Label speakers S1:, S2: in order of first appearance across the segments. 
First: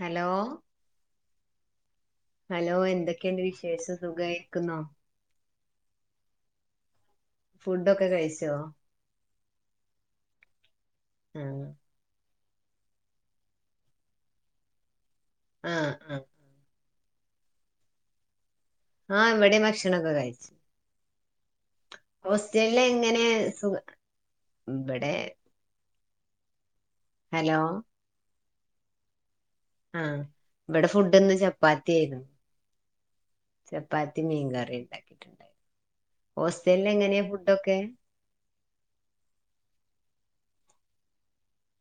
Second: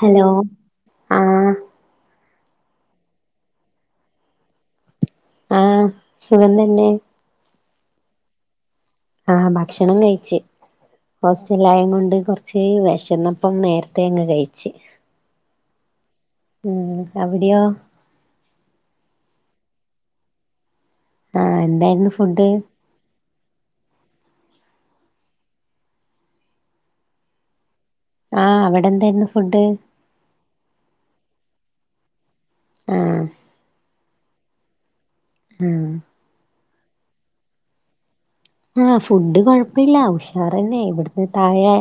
S1: Hello
S2: ആഹ്
S1: hello എന്തൊക്കെയുണ്ട് വിശേഷം സുഖമായിരിക്കുന്നോ
S2: ആഹ് സുഖം തന്നെ
S1: ഫുഡ്‌ ഒക്കെ കഴിച്ചോ
S2: ആഹ് ഭക്ഷണം കഴിച്ച്
S1: ആ
S2: ഹോസ്റ്റലില് ആയതു കൊണ്ട് കൊറച്ച്- ഇച്ചിരി വിശന്നപ്പം നേരത്തെ അങ്ങ് കഴിച്ചു
S1: ആഹ് ആഹ്
S2: ആഹ് അവിടെയോ
S1: ആഹ് ഇവിടെയും ഭക്ഷണം ഒക്കെ കഴിച്ച്
S2: ആഹ് എന്തായിരുന്നു ഫുഡ്
S1: ഹോസ്റ്റലില് എങ്ങനെ സുഖ ഇവിടെ- ഹലോ
S2: ആഹ് അവിടെ എന്താരുന്നു ഫുഡ്
S1: ആഹ് ഇവിടെ ഫുഡിന്ന് ചപ്പാത്തി ആയിരുന്നു
S2: ആഹ്
S1: ചപ്പാത്തിം മീൻ കറി ഉണ്ടാക്കിട്ടുണ്ടായി
S2: ഉം
S1: ഹോസ്റ്റലിൽ എങ്ങനെയാ ഫുഡൊക്കെ
S2: ആഹ് ഫുഡ് കുഴപ്പല്ല ഉഷാർന്നെ ഇവിടുന്ന് താഴെ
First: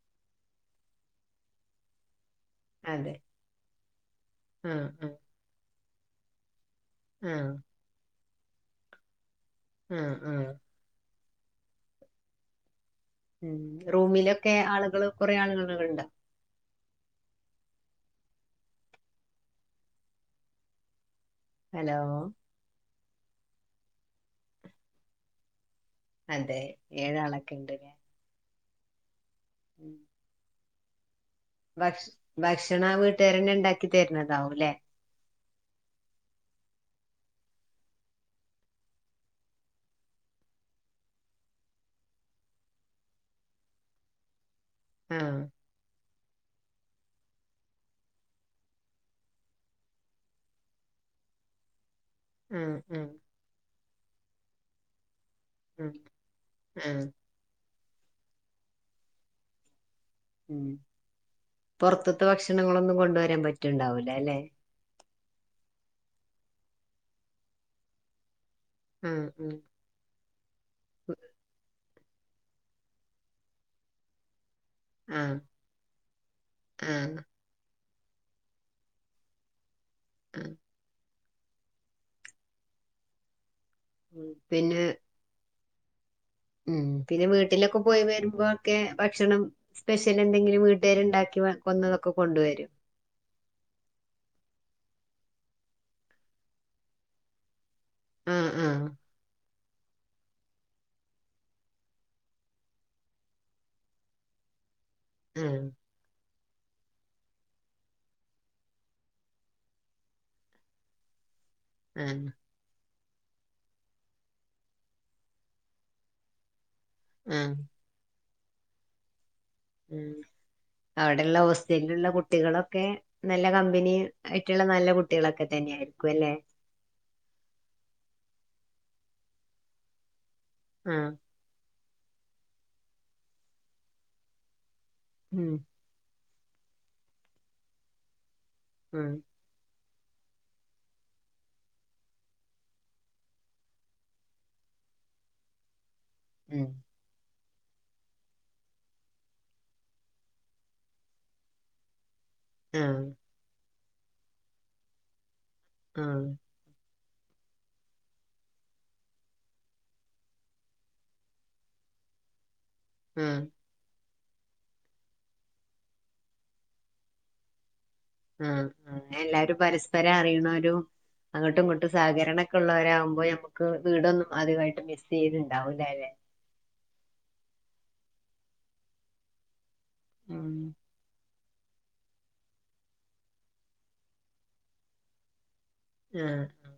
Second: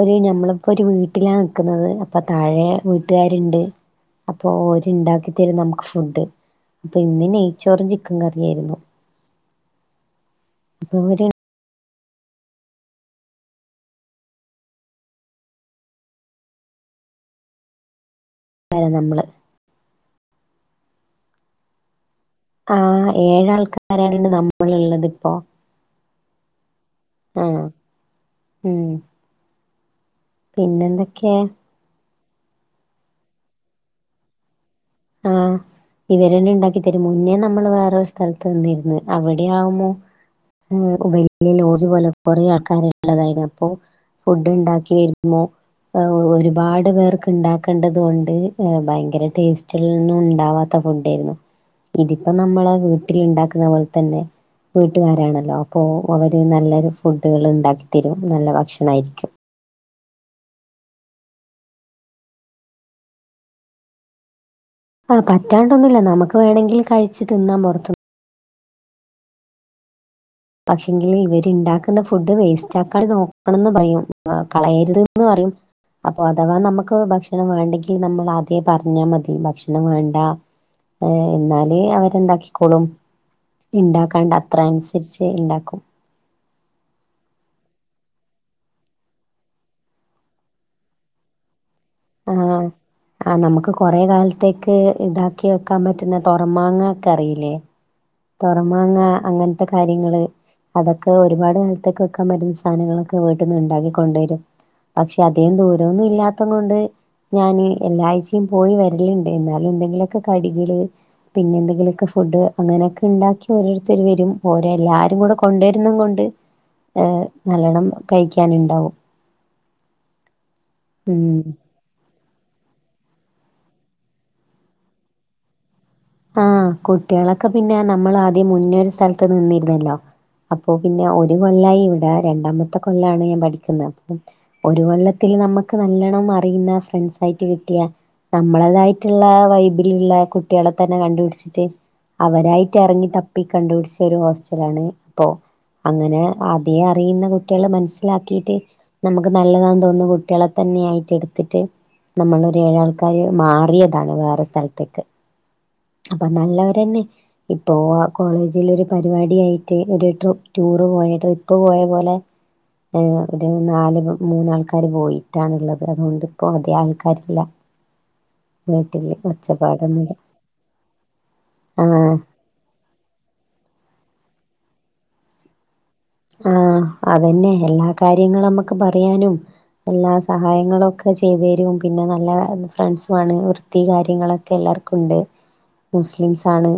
S2: ഒരു ഞമ്മളിപ്പൊരു വീട്ടിലാ നിക്കുന്നത് അപ്പൊ താഴെ.
S1: അതെ
S2: വീട്ട്കാരുണ്ട് അപ്പോ
S1: ആ
S2: ഓര്
S1: ആ
S2: ഇണ്ടാക്കിത്തരും നമുക്ക് ഫുഡ്. പിന്നെ ഇന്ന്
S1: ആ
S2: നെയ്ച്ചോറും ചിക്കൻ കറിം ആരുന്നു
S1: ആഹ് ആഹ്.
S2: അപ്പോര്
S1: ഉം റൂമിലൊക്കെ ആള്കള് കൊറെ ആള്കളുണ്ടാ
S2: ലെ നമ്മള്
S1: ഹലോ.
S2: ആഹ് ഏഴാൾക്കാരാണ് നമ്മളിള്ളത് ഇപ്പോ.
S1: അതെ
S2: ആഹ്
S1: ഏഴാളൊക്കെണ്ട് ഇലേ.
S2: ഉം
S1: ഉം.
S2: പിന്നെ എന്തൊക്കെയാ
S1: ഭക്ഷ ഭക്ഷണം വീട്ടുകാരന്നെ ഇണ്ടാക്കി തരന്നതാവുലേ.
S2: ആഹ്. ഇവരന്നെ ഇണ്ടാക്കി തരും മുന്നേ നമ്മൾ വേറൊരു സ്ഥലത്ത് നിന്നീര്ന്ന് അവിടെയാവുമോ. ഉം കുവൈത്തില് ലോഡ്ജ് പോലെ കൊറേ ആൾക്കാരുള്ളതായ്ന് അപ്പോ ഫുഡ് ഇണ്ടാക്ക
S1: ആഹ്
S2: രുമോ ഒരുപാട് പേർക്ക് ഇണ്ടാക്കണ്ടത് കൊണ്ട് ഭയങ്കര ടേസ് ൽന്നും ഉണ്ടാവാത്ത ഫുഡേര്ന്നു ഇതിപ്പോ നമ്മളെ
S1: ആഹ് ആഹ്
S2: വീട്ടിൽ ഇണ്ടാക്ക്ന്ന പോൽതന്നെ. വീട്ട്കാരാണല്ലോ അപ്പൊ
S1: ആഹ്
S2: അവര് നല്ലൊരു
S1: ആഹ്
S2: ഫുഡുകൾ ഇണ്ടാക്കിത്തരും നല്ല ഭക്ഷണായിരിക്കും.
S1: ഉം പൊർത്ത്ത്തെ ഭക്ഷണങ്ങളൊന്നും കൊണ്ടുവരാൻ പറ്റ്ണ്ടാവൂലലേ.
S2: ആ പറ്റാണ്ടൊന്നുല്ല്യ നമുക്ക് വേണങ്കിൽ കഴിച്ച് തിന്നാം പൊർത്തൂ
S1: ഉം ഉം.
S2: പക്ഷെങ്കില് ഇവര്ണ്ടാക്ക്ന്ന ഫുഡ് വേസ്റ്റാക്കാണ്ട് നോക്കണംന്ന് പറയും. കളയരുത് ന്ന്
S1: ആഹ്
S2: പറയും അപ്പൊ അഥവാ
S1: ആഹ്
S2: നമുക്ക്
S1: ആഹ്
S2: ഭക്ഷ ണം വേണ്ടെങ്കി നമ്മൾ ആദ്യേ പറഞ്ഞാ മതി ഭക്ഷണം വേണ്ടാ. ഏഹ് എന്നാല് അവരെന്താക്കിക്കോളും
S1: ആഹ്
S2: ഇണ്ടാക്കാണ്ട് അത്ര
S1: പിന്നെ
S2: അനുസരിച്ച്. ഏഹ് ഇണ്ടാക്കും.
S1: ഉം പിന്നെ വീട്ടിലൊക്കെ പോയി വരുമ്പോക്കെ ഭക്ഷണം സ്പെഷ്യൽ എന്തെങ്കിലും വീട്ടേര് ഇണ്ടാക്കി വെക്കുന്നതും
S2: ആഹ് ആഹ് നമുക്ക് കൊറേ കാൽത്തേക്ക് ഇതാക്കി വെക്കാൻ പറ്റ്ന്ന തൊറമാങ്ങ ഒക്കെ അറീലേ.
S1: ആഹ് ആഹ്
S2: തൊറമാങ്ങ അങ്ങൻത്തെ കാര്യങ്ങള് അതൊക്കെ ഒരുപാട് കാലത്തേക്ക് വെക്കാം പറ്റുന്ന സാധനങ്ങളൊക്കെ വീട്ട്ന്ന് ഇണ്ടാക്കി കൊണ്ടരും. പക്ഷെ അധികം
S1: ആഹ്
S2: ദൂരൊന്നും ഇല്ലാത്ത കൊണ്ട്. ഞാന് എല്ലാ ആഴ്ചിം പോയി വര്ല്ണ്ട് എന്നാലും എന്തെങ്കിലൊക്കെ കടികള് പിന്നെ എന്ത
S1: ആഹ്
S2: ലൊക്കെഫുഡ് അങ്ങനൊക്കെ ഇണ്ടാക്കി ഓരോരുത്തർ വരും ഓരോ എല്ലാരും കൂടെ കൊണ്ടോരുന്ന കൊണ്ട്. ആഹ് നല്ലോണം കഴിക്കാനുണ്ടാവും.
S1: ഉം അവിടെള്ള
S2: ഉം
S1: ഓസ് ലൂള്ള കുട്ടികളൊക്കെ നല്ല കമ്പനി ആയിട്ട്ള്ള നല്ല കുട്ടികളൊക്കെ തന്നെ ആയിരിക്കും അല്ലെ.
S2: ആഹ് കുട്ടികളൊക്കെ പിന്നെ നമ്മൾ ആദ്യം മുന്നേരു സ്ഥലത്ത് നിന്നിര്ന്നല്ലോ അപ്പൊ പിന്നെ.
S1: ആഹ്
S2: രു കൊല്ലായിഇവിടെ രണ്ടാമത്തെ കൊല്ലാണ് ഞാ പഠിക്കുന്ന് ഒരു കൊല്ലത്തിൽ
S1: ഉം
S2: നമ്മക്ക് നല്ലണം അറിയുന്ന ഫ്രൻസായ്ട്ട്കിട്ട്യാ
S1: ഉം
S2: നമ്മളതായിട്ട്ള്ള വൈബ് ബില്ള്ളെ കുട്ട്യാളെത്തെന്നെ കണ്ടുപിടിച്ചിട്ട് അവരായിട്ട് എർങ്ങി തപ്പി കണ്ടുപിടിച്ചൊരോസ്റ്റലാണ് പ്പോ അങ്ങനെ
S1: ഉം
S2: ആത്യേ അറിയുന്ന കുട്ട്യാളെ മൻസ്സിലാക്കീട്ട് നമ്മക്ക് നല്ലതാന്ന് തോന്നുന്ന കുട്ടികളെ തന്നായിട്ത്ത്ട്ട് നമ്മള്
S1: ആഹ്
S2: ഏഴാൾക്കാര് മാറിയതാണ് വേറൊരു സ്ഥൽത്ത്ക്ക്
S1: ആഹ്
S2: അപ്പൊ നല്ലവരന്നെ ഇപ്പോ കോളേജിലൊരു പരിപാടിയായിട്ട് ഒരു ട്രി ടൂറ് പോയ ട്രിപ്പ്‌ പോയ പോലെ ഏ
S1: ആഹ്
S2: ഒരു നാല് മൂന്നാൾക്കാര് പോയിട്ടാണ്ള്ളത് അതോണ്ടിപ്പോ ധികാൾക്കാരില്ല
S1: ആ അങ്ങനെ എല്ലാരും
S2: ഒച്ചപ്പാടൊന്നുമില്ല
S1: പരസ്പരറിയണോ രു അങ്ങട്ടും
S2: ആ
S1: ഇങ്ങട്ടും സഹകരണൊക്കെള്ളോരാകുമ്പോ നമ്മക്ക് വീടൊന്നും അധികായിട്ട് മിസ് ചെയ്ത്ണ്ടാവുല്ലാല്ലെ
S2: ആ അതെന്നെ എല്ലാ കാര്യങ്ങള് നമ്മക്ക് പറയാനും എല്ലാ സഹായങ്ങളൊക്കെ ചെ ചെയ്തെരും പിന്നെ നല്ല ഫ്രണ്ട്സു ആണ് വൃത്തി കാര്യങ്ങളൊക്കെ എല്ലാർക്കുണ്ട്
S1: ആഹ്
S2: മുസ്ലിംസാണ്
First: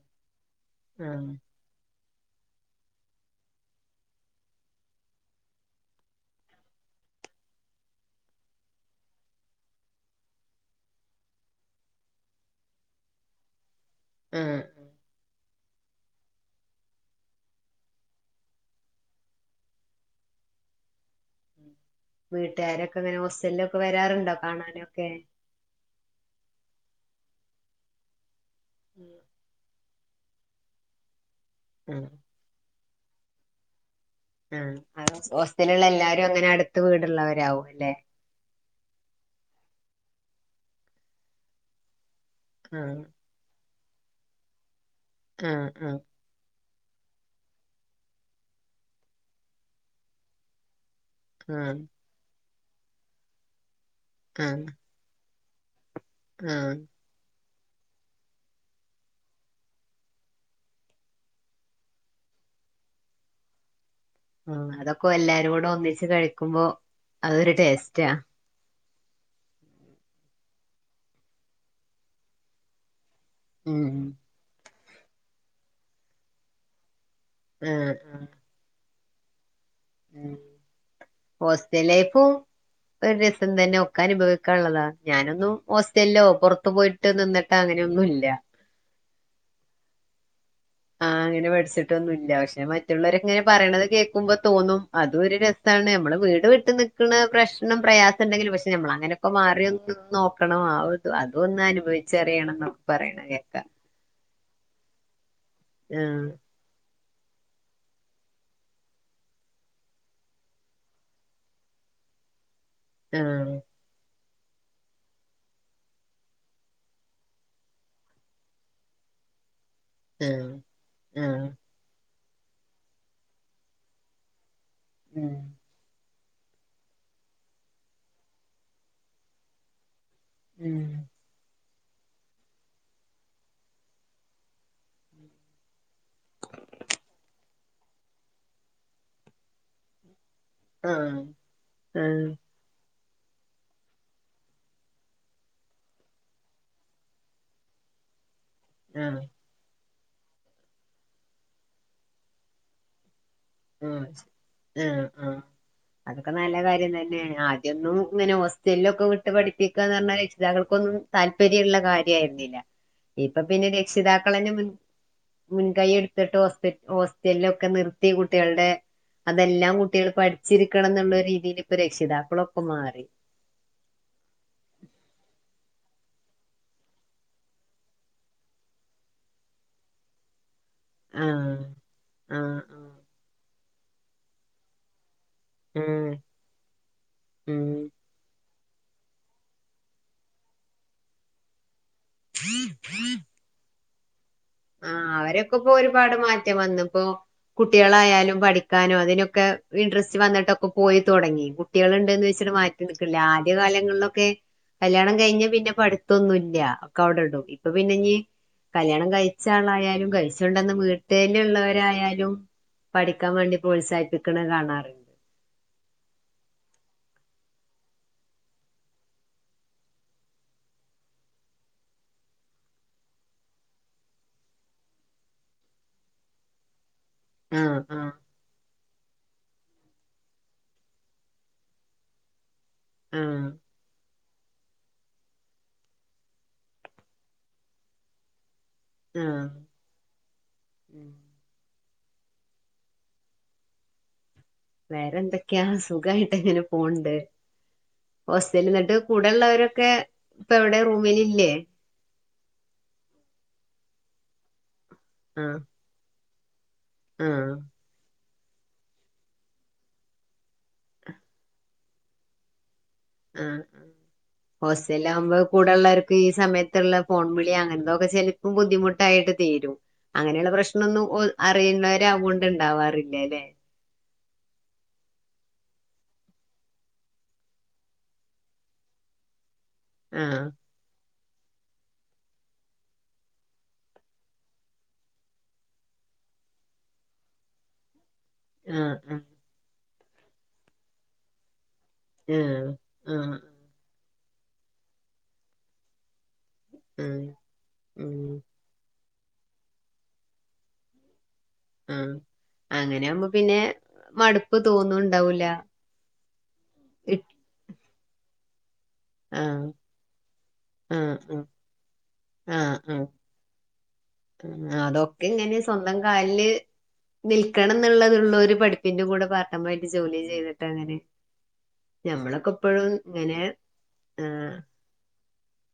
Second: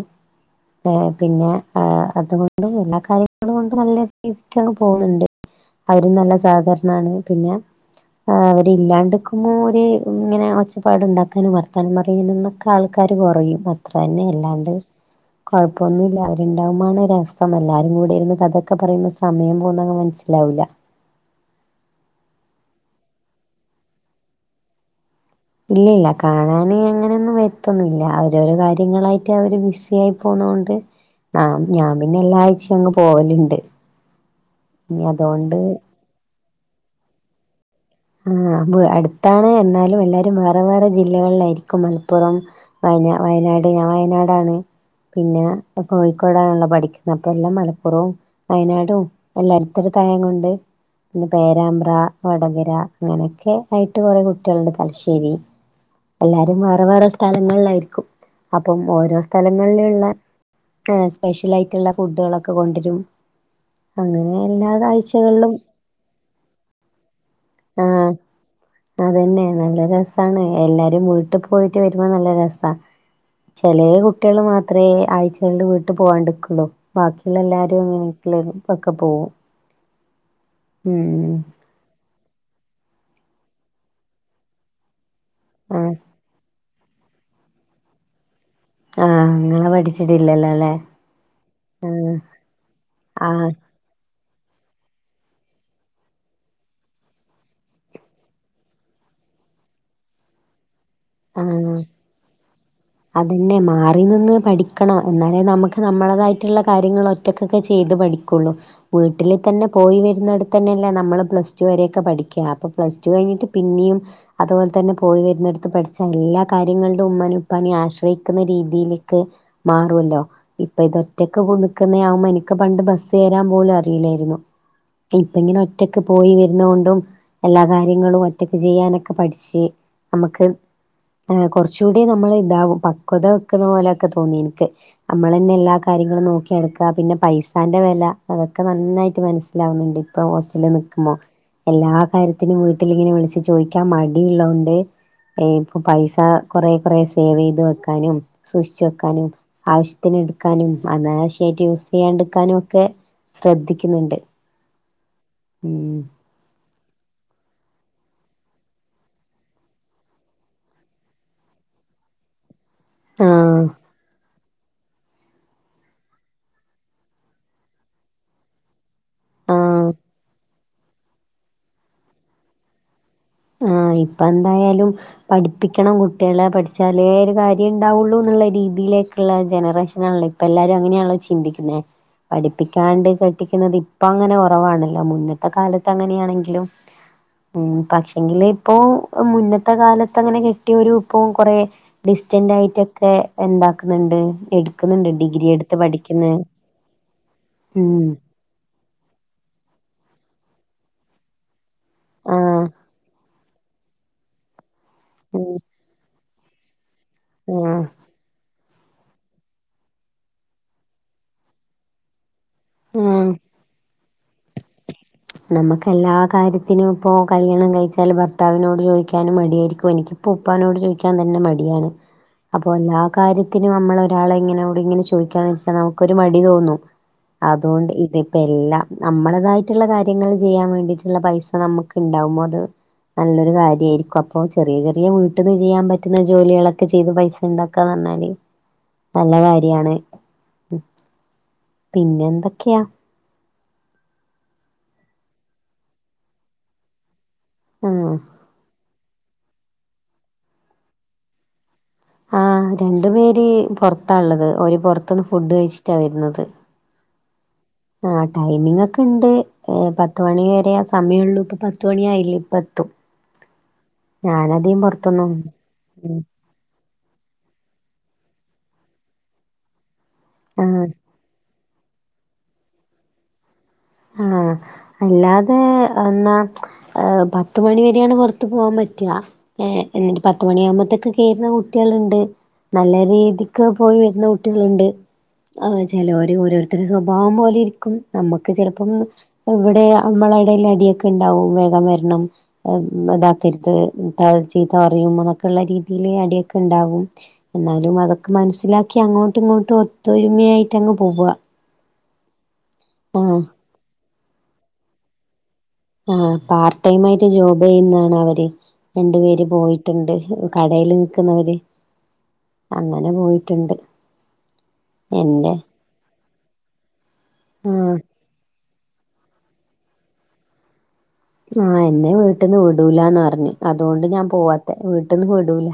S2: ഏ
S1: ആഹ്
S2: പിന്നെ ആ അതുകൊണ്ടും എല്ലാ കാര്യങ്ങളും കൊണ്ടും നല്ലര് ഇക്കെ ണ് പോന്ന്ണ്ട് അവരും നല്ല സഹകരണാണ് പിന്നെ ആ അവര് ഇല്ലാണ്ട്ക്കുമ്പോ ഒര് ഇങ്ങനെ ഒച്ചപ്പാട്ണ്ടാക്കാനും വർത്താനം പറയാനുന്നൊക്കെ ആൾക്കാര് കൊറയും അത്രന്നെ
S1: ആഹ്
S2: അല്ലാണ്ട് കൊഴപ്പൊന്നുല്ല അവരുണ്ടാവുമ്പാണ് രസം എല്ലാരും കൂടിയിര്ന്ന് കഥയക്കെ പറയുമ്പോ സ് സമയം പോവ്ന്നങ് മൻസ്സിലാവൂല്ല
S1: വീട്ട്കാരൊക്കെ ങ്ങനെ ഹോസ്റ്റലിലൊക്കെ വരാറുണ്ടോ കാണാനൊക്കെ
S2: ഇല്ലല്ല കാണാന് അങ്ങനൊന്നും വെര്ത്തൊന്നുല്ല അവരോരോ കാര്യങ്ങളായിട്ട് അവര് ബിസി യായി പോവുന്നൊണ്ട് ആ ഞാൻ
S1: ആഹ്
S2: പിന്നെല്ലാഴ്ചയും അങ്ങ് പോവല്ണ്ട്
S1: ആ അടെ ഹോസ്റ്റല്ള്ളെല്ലാരും അങ്ങനട്ത്ത് വീട്ള്ളവരാവും അല്ലെ
S2: ആ ബ് അട്ത്താണ് എന്നാലും എല്ലാരും വേറെ വേറെ ജില്ലകളിലായിരിക്കും മലപ്പുറം
S1: ആഹ്
S2: വയനാ വയനാട് ഞാ വയനാടാണ് പിന്നെ
S1: ആഹ് ആഹ്
S2: കോഴി ക്കോടാണല്ലോ പഠിക്കുന്നത് അപ്പം എല്ലാം മലപ്പുറവും വയനാടും എല്ലാ അട്ത്തെട്ത്തായതോണ്ട് പിന്നെ
S1: ആഹ്
S2: പേരാമ്പ്ര വടകര ങ്ങനൊക്കെ ആയിട്ട് കൊറെ
S1: ആഹ്
S2: കുട്ട്യാള്ണ്ട് തലശ്ശേരി എല്ലാരും
S1: ആഹ്
S2: വേറെ വേറെ സ് സ്ഥലങ്ങളിലായിരിക്കും അപ്പം ഓരോ സ്ഥലങ്ങൾൽള്ളെ ആ സ്പെഷ്യലായിട്ട്ള്ള ഫുഡാളൊക്കെ കൊണ്ടരും
S1: ആ അതൊക്കെ എല്ലാരും
S2: ആഴ്ചകളിലും
S1: കൂടെ ഒന്നിച്ച് കഴിക്കുമ്പോ അതൊരു ടേസ്റ്റാ
S2: അതെന്നെ നല്ല രസാണ് എല്ലാരും വീട്ട് പോയിട്ട് വെരുമ്പോ നല്ല രസാ ചെലേ
S1: ഉം
S2: കുട്ട്യാള് മാത്രെ ആഴ്ചകളില് വീട്ട് പോവാണ്ട്ക്കൊള്ളു ബാക്കിള്ളെല്ലാരും [unintelligible]
S1: ആഹ് ആഹ്
S2: വീട്ട്ല് പത്ക്കെ പോവും
S1: ഉം
S2: ഉം
S1: ഹോസ് റ്റല്ലേഫും ഒരു രസം തെന്നെ ഒക്കെ അനുഭവിക്കാള്ളതാ ഞാനൊന്നും
S2: ആഹ്
S1: ഹോസ്റ്റല്ലൊ പൊർ ത്ത്‌ പോയിട്ട് നിന്നിട്ടൊ അങ്ങനൊന്നുല്ല
S2: ആ ങ്ങള് പഠിച്ചിട്ടില്ലല്ലോ ല്ലെ
S1: ആഹ് അങ്ങനെ പഠിച്ചിട്ടൊന്നുല്ല പക്ഷെ മറ്റുള്ളവര്ങ്ങനെ
S2: ആഹ്
S1: പർയ്ണത് കേ ക്കുമ്പോ തോന്നും അതും ഒരു രസാണ് നമ്മളെ വീട് വിട്ട് നിക്ക്ണ പ്രശ്നം പ്രയാസണ്ടെങ്കിലും പക്ഷെ നമ്മളങ്ങനെ ക്കെ മാറിയൊന്ന് നിന്നോക്കണം ആ ഒത് അതൊന്ന് അനുഭവിച്ചറിയണംന്നാ
S2: അതെന്നെ മാറി നിന്ന് പഠിക്കണം എന്നാലേ നമ്മക്ക്
S1: ആഹ്
S2: നമ്മളേതായിട്ട്ള്ള കാര്യങ്ങൾ ഒ റ്റക്കൊക്കെ ചെയ്ത് പഠിക്കുള്ളൂ വീട്ടില് തെന്നെ പോയി വെരുന്നോട്ത്തെന്നല്ലേ നമ്മള് പ്ലസ് ടു വരെയൊക്കെ പഠിക്ക അപ്പൊ പ്ലസ് ടു കഴിഞ്ഞിട്ട്
S1: ആഹ്
S2: പിന്നിം അതുപോൽത്തെന്നെ പോയി വെര്ന്നെട്ത്ത് പഠിച്ച എല്ലാ കാര്യങ്ങൾ ലുമ്മനും പ്പനേം ആശ്രയിക്കുന്ന രീതിയിലേക്ക് മാറല്ലോ
S1: ആഹ്
S2: ഇപ്പ ഇതൊറ്റക്ക്
S1: ആഹ്
S2: പോ നിക്ക് ക്ക്ന്ന്യാവുമ്പോ എനിക്ക് പണ്ട് ബസ് കേറാൻ പോലും അറിയില്ലാര്ന്നു
S1: ഉം
S2: ഇപ്പങ്ങനെ ഒറ്റ പോയി വെര്ന്നോണ്ടും എല്ലാ കാര്യങ്ങളും ഒറ്റക്ക് ചെയ്യാനൊക്കെ പഠിച്ച് നമക്ക്
S1: ഉം
S2: എഹ് കുറച്ചുടി നമ്മൾ ഇതാവും പക്വത വെക്കുന്ന പോലെയൊക്കെ തോന്നി എനിക്ക് നമ്മള്ന്നെ എല്ലാ കാര്യങ്ങളും നോക്കിടുക്ക പിന്നെ പൈസ് ൻ്റെ വെല അതൊക്കെ നന്നായിട്ട് മനസ്സിലാവുന്നുണ്ട് ഇപ്പ ഹോസ്റ്റലില് നിക്കുമ്പോ
S1: ആഹ്
S2: എല്ലാ
S1: ആഹ്
S2: കാര്യത്തിനും വീ ട്ടില് ഇങ്ങനെ വിളിച്ച് ചോദിക്കാൻ മടിള്ളൊണ്ട് ഏഹ് പൈസ കുറ കുറശേ സേവയ്ത് വെക്കാനും സൂഷ്ച്ച് വെക്കാനും
S1: ആഹ്
S2: ആവശ്യത്തിന് എടുക്കാനും അന്നാവശ്യായിട്ട് യൂസ് ചെയ്യാടുക്കാനും ഒക്കെ ശ്രദ്ധിക്കുന്നുണ്ട് ഉം
S1: ഒക്കെ നല്ല കാര്യം തന്നെ ആദ്യം ഒന്നും ഇങ്ങനെ ഹോസ്റ്റലിലൊക്കെ വിട്ട് പഠിപ്പിക്കുകന്ന് പറഞ്ഞാ രക്ഷിതാക്കൾക്കൊന്നും താല്പര്യമുള്ള കാര്യമായിരുന്നില്ല ഇപ്പൊ
S2: ആഹ്
S1: പിന്നെ രക്ഷിതാക്ക ക്കളന്നെ മുൻ മുൻകൈ എടുത്തിട്ട് ഇപ്പ ഹോസ്റ്റല ഒക്കെ നിർത്തി കുട്ടികളുടെ അതെല്ലാം
S2: ആഹ്
S1: കുട്ടികൾ പഠിച്ചിരിക്കണം എന്നുള്ള രീതിയിൽ ഇപ്പൊ രക്ഷിതാക്കളൊക്കെ മാറി
S2: ആഹ് ഇപ്പൊ എന്തായാലും പഠിപ്പിക്കണം കുട്ടികള പഠിച്ചാല ഒരു കാര്യം ഉണ്ടാവുള്ളൂ എന്നുള്ള രീതിയിലേക്കുള്ള ജനറേഷന ആണല്ലോ ഇപ്പ എല്ലാരും അങ്ങനെയാണല്ലോ
S1: ആഹ്
S2: ചിന്തിക്കുന്നേ
S1: ആഹ്
S2: പഠിപ്പിക്ക
S1: ആഹ്
S2: ണ്ട് കെട്ടിക്കുന്നത് ഇപ്പ അങ്ങനെ കുറവാണല്ലോ മുന്നിട്ട് ഇന്നത്തെ കാലത്ത്
S1: ഉം
S2: അങ്ങനെയാണെങ്കിലും
S1: ഉം
S2: ഭക്ഷ എങ്കിൽ ഇപ്പോ മുന്നത്തെ കാലത്ത് അങ്ങനെ കെട്ടിയൊ ഒരു ഇപ്പ കൊറ ഡിസ്റ്റന്റ് ആയിട്ടൊക്കെ ഉണ്ടാക്കുന്നുണ്ട്
S1: ആഹ് അവരൊക്കെ ഇപ്പൊ ഒരുപാട് മാറ്റം വന്ന ഇപ്പോ
S2: ഉം
S1: കുട്ടികളായാലും പഠിക്ക ക്കാനും അതിനൊക്കെ ഇൻട്രസ്റ്റ് വന്നിട്ടൊക്കെ പോയി തുടങ്ങി കുട്ടികള ഉണ്ട്ന്ന് വെച്ചിട്ട്
S2: ആഹ്
S1: മാറ്റി നിൽക്കില്ല പഴയ കാലങ്ങളിലൊക്കെ കല്യാണം കഴിഞ്ഞ
S2: ഉം
S1: പിന്നെ പഠിത്തൊന്നുംമില്ല ഒക്കെ അവിടെ ഇപ്പൊ
S2: ആഹ്
S1: പിന്നെ ഈ കല്യാണം കഴിച്ച ച്ച ആളായാലും കഴിച്ചോണ്ടന്ന് വീട്ട തന്നെ ഉള്ളവരായാലും
S2: ആഹ്
S1: പഠിക്കാൻ വേണ്ടി പ്രോത്സാഹിപ്പിക്കണ കാണാറ്
S2: നമുക്ക് എല്ലാ കാര്യത്തിനും ഇപ്പോൾ കല്യാണം കഴിച്ചാൽ ഭർത്താവിനോട് ചോദിക്കാനും മടിയായിരിക്കും എനിക്ക് ഇപ്പോ ഉപ്പാനോട് ചോദിക്കാൻ തന്നെ മടിയാണ് അപ്പൊ എല്ലാ കാര്യത്തിനും നമ്മള ഒരാളെ ഇങ്ങനൊട് ഇങ്ങനെ ചോദിക്കാന്ന് വെച്ചാൽ നമുക്ക ഒരു മടി തോന്നുന്നു
S1: ആഹ്
S2: അതുകൊണ്ട്
S1: ആഹ്
S2: ഇതിപ്പോ എല്ലാം നമ്മളേതായിട്ടുള്ള കാര്യ കര്യയങ്ങൾ ചെയ്യാൻ വേണ്ടിയിട്ടുള്ള പൈസ നമുക്ക് ഉണ്ടാാവുമ്പോൾ അത്
S1: ആഹ്
S2: നല്ലൊരു കാര്യമായിരിക്കും ഇപ്പോ ചെറിയ ചെറിയ വീട്ടിൽ നിന്ന് ചെയ്യാൻ പറ്റുന്ന ജോലികളൊക്കെ ചെയ്ത് പൈസ ഉണ്ടാക്കുകന്ന് പറഞ്ഞാല്
S1: ആഹ്
S2: പിന്നെ എന്തൊക്കെയാ
S1: വേറെ എന്തൊക്കെയാ സുഖായിട്ട് എങ്ങനെ പോണ്ട്
S2: ആ
S1: ഹോസ്റ്റലന്നിട്ട് കൂടെയുള്ളവരൊക്കെ ഇപ്പ എവിടെ റൂമിലല്ലേ
S2: ആഹ് രണ്ടു പേര് പുറത്താള്ളത് ഒര് പുറത്തന്ന് ഫുഡ്
S1: ആഹ്
S2: കഴിച്ചിട്ടാ വരുന്നത്
S1: ആഹ്
S2: ആഹ് ടൈമിംഗ ഒക്കെ ഉണ്ട് പത്ത് മണി വരെ സമയമള്ളൂ ഇപ്പ പത്തിമണിആയില്ലേ ഇപ്പത്തും
S1: ആഹ് ഹോസ്റ്റല
S2: പൊറത്തൊന്നും
S1: ആകുമ്പോ കൂടെള്ളവർക്ക്
S2: ഉം
S1: ഈ സമയത്ത് ള്ള ഫോൺ വിളി അങ്ങനതൊക്കെ ചിലപ്പോം ബുദ്ധിമുട്ടായിട്ട് തിരും അങ്ങനെയുള്ള പ്രശ്നം
S2: ആഹ്
S1: ഒന്നും അറിയുന്നവര അയത് കൊണ്ട്ണ്ടാവാറില്ലേ അല്ലെ
S2: ആഹ് അല്ലാതെ എന്നാ ഏഹ് പത്ത് മണി വരെയാണ് പുറത്ത പോകാൻ പറ്റുക ഏഹ് എന്നിട്ട്
S1: ആഹ്
S2: പത്ത് മണിയ ആകുമ്പോത്തേക്കെ കേറുന്ന കുട്ടികളുണ്ട് നല്ല രീതിക്ക് പോയി വരുന്ന കുട്ടികളുണ്ട് ആഹ് ചിലവര ഓരോരുത്തരു സ്വഭാവം പോലെ ഇരിക്കും നമുക്ക് ചെലപ്പം
S1: ആഹ്
S2: ഇവിടെ നമ്മള ഇടൽ അടിയൊക്കെ ഉണ്ടാവും വേഗം വര രണം
S1: ആഹ് ആഹ് ആഹ്
S2: ഇതാക്കരുത് ചിത്ത പറയും അതൊക്കെള്ള രീതി അടി ഒക്കെ ഉണ്ടാവും
S1: ആഹ്
S2: എന്നാലും അതൊക്കെ
S1: ഉം
S2: മനസ്സിലാക്കി അങ്ങോട്ടും ഇങ്ങോട്ടും ഒത്തൊരുമയായിട്ട് അങ്ങ് പോവുക
S1: ആഹ് അങ്ങനാവുമ്പോ
S2: ആഹ്
S1: പിന്നെ മടുപ്പ് തോന്നുണ്ടാവൂല
S2: ആഹ് പാർട്ട് ടൈം
S1: ആഹ്
S2: ആയിട്ട് ജോബ് ചെയ്യുന്നതാണ് അവര് രണ്ടു പേര്
S1: ആഹ്
S2: പോയിട്ടുണ്ട് കടയിൽ
S1: ആഹ്
S2: നിക്കുന്നവര്
S1: ആഹ് ആഹ്
S2: അങ്ങനെ പോയിട്ടുണ്ട്
S1: അതൊക്കെ
S2: എന്റെ
S1: ഇങ്ങനെ സ്വന്തം കാലില് നിൽക്കണം
S2: ആഹ്
S1: എന്നുള്ളതള്ള ഒരു പഠിപ്പ് [unintelligible] കൂടെ പാർടൈം ആയിട്ട് ജോലി ചെയ്തിട്ട് അങ്ങനെ
S2: ആഹ് എന്നെ
S1: ഞമ്മളൊക്കെ
S2: വീട്ടിന്ന്
S1: ഇപ്പോഴും
S2: വിടൂലന്ന്
S1: ഇങ്ങനെ
S2: പറഞ്ഞ് അതുകൊണ്ട് ഞാൻ
S1: ആഹ്
S2: പോവാത്തെ വീട്ടിന്ന് വിടൂല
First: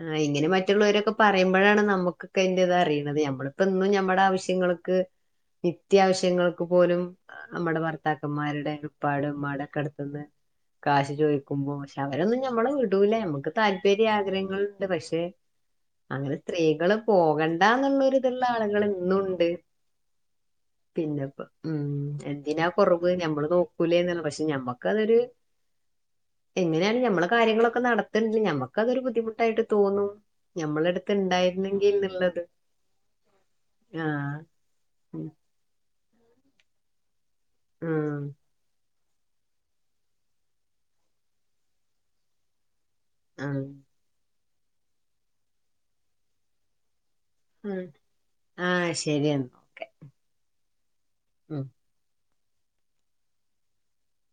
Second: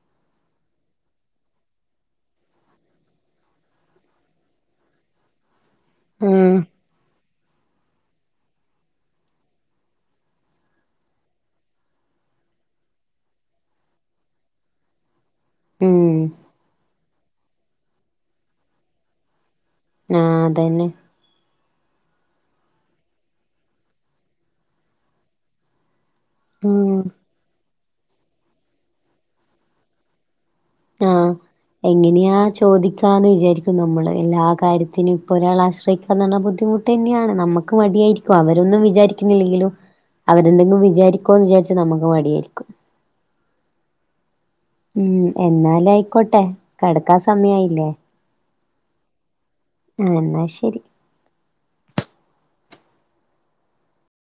S1: ആഹ് ഇങ്ങനെ മറ്റുള്ളവരൊക്കെ പറയുമ്പഴാണ് നമ്മുക്കൊക്കെ അയ്ന്റെതറിയ്ണത് ഞമ്മളിപ്പെന്നും ഞമ്മളാവശ്യങ്ങൾക്ക്
S2: ഉം
S1: നിത്യാവശ്യങ്ങൾക്ക് പോലും നമ്മടെ ഭർത്താക്കന്മാരുടെ ഉപ്പാടേം മ്മാടൊക്കടുത്ത്ന്ന് കാശ് ചോദിക്കുമ്പോ പക്ഷെ അവരൊന്നും ഞമ്മളെ വിടൂല നമ്മക്ക് താല്പര്യം ആഗ്രഹം ങ്ങളുണ്ട് പക്ഷെ
S2: ഉം
S1: അങ്ങനെ സ്ത്രീകള് പോകണ്ടാന്നുള്ളൊര്ത്ള്ള ആളുകള്ന്നുണ്ട്
S2: ആഹ് അതന്നെ
S1: പിന്നപ്പ ഉം എന്തിനാ കുറവ് ഞമ്മള് നോക്കൂലേന്ന്ല്ല പക്ഷെ ഞമ്മക്കതൊരു
S2: ഉം
S1: എങ്ങനായാലും ഞമ്മള കാര്യങ്ങളൊക്കെ നടത്തെങ്കിലും ഞമ്മക്കതൊരു ബുദ്ധിമുട്ടായിട്ട് തോന്നും ഞമ്മളെ അടുത്ത്
S2: ആഹ്
S1: ഉണ്ടായിരുന്നെങ്കിൽ
S2: എങ്ങനെയാ
S1: എന്നുള്ളത്
S2: ചോദിക്കാന്ന് വിചാരിക്കും
S1: ആ
S2: നമ്മള് എല്ലാ കാര്യത്തിനും
S1: ഉം
S2: [unintelligible] ബുദ്ധിമുട്ട് തന്നെയാണ് നമുക്ക്
S1: ഉം
S2: മടിയായിരിക്കും അവ രൊന്നും വിചാരിക്കുന്നില്ലെങ്കിലും അവരെന്തെങ്കിലും വിചാരിക്കോന്ന് വിചാരിച്ച് നമ്മക്ക് മടിയായിരിക്കും
S1: ആഹ്
S2: ഉം എന്നാലായ്ക്കോട്ടെ കടക്കാൻ സമയായില്ലേ
S1: ആഹ് ശരിയെന്നാ
S2: ആഹ് എന്നാ ശരി
S1: ഉം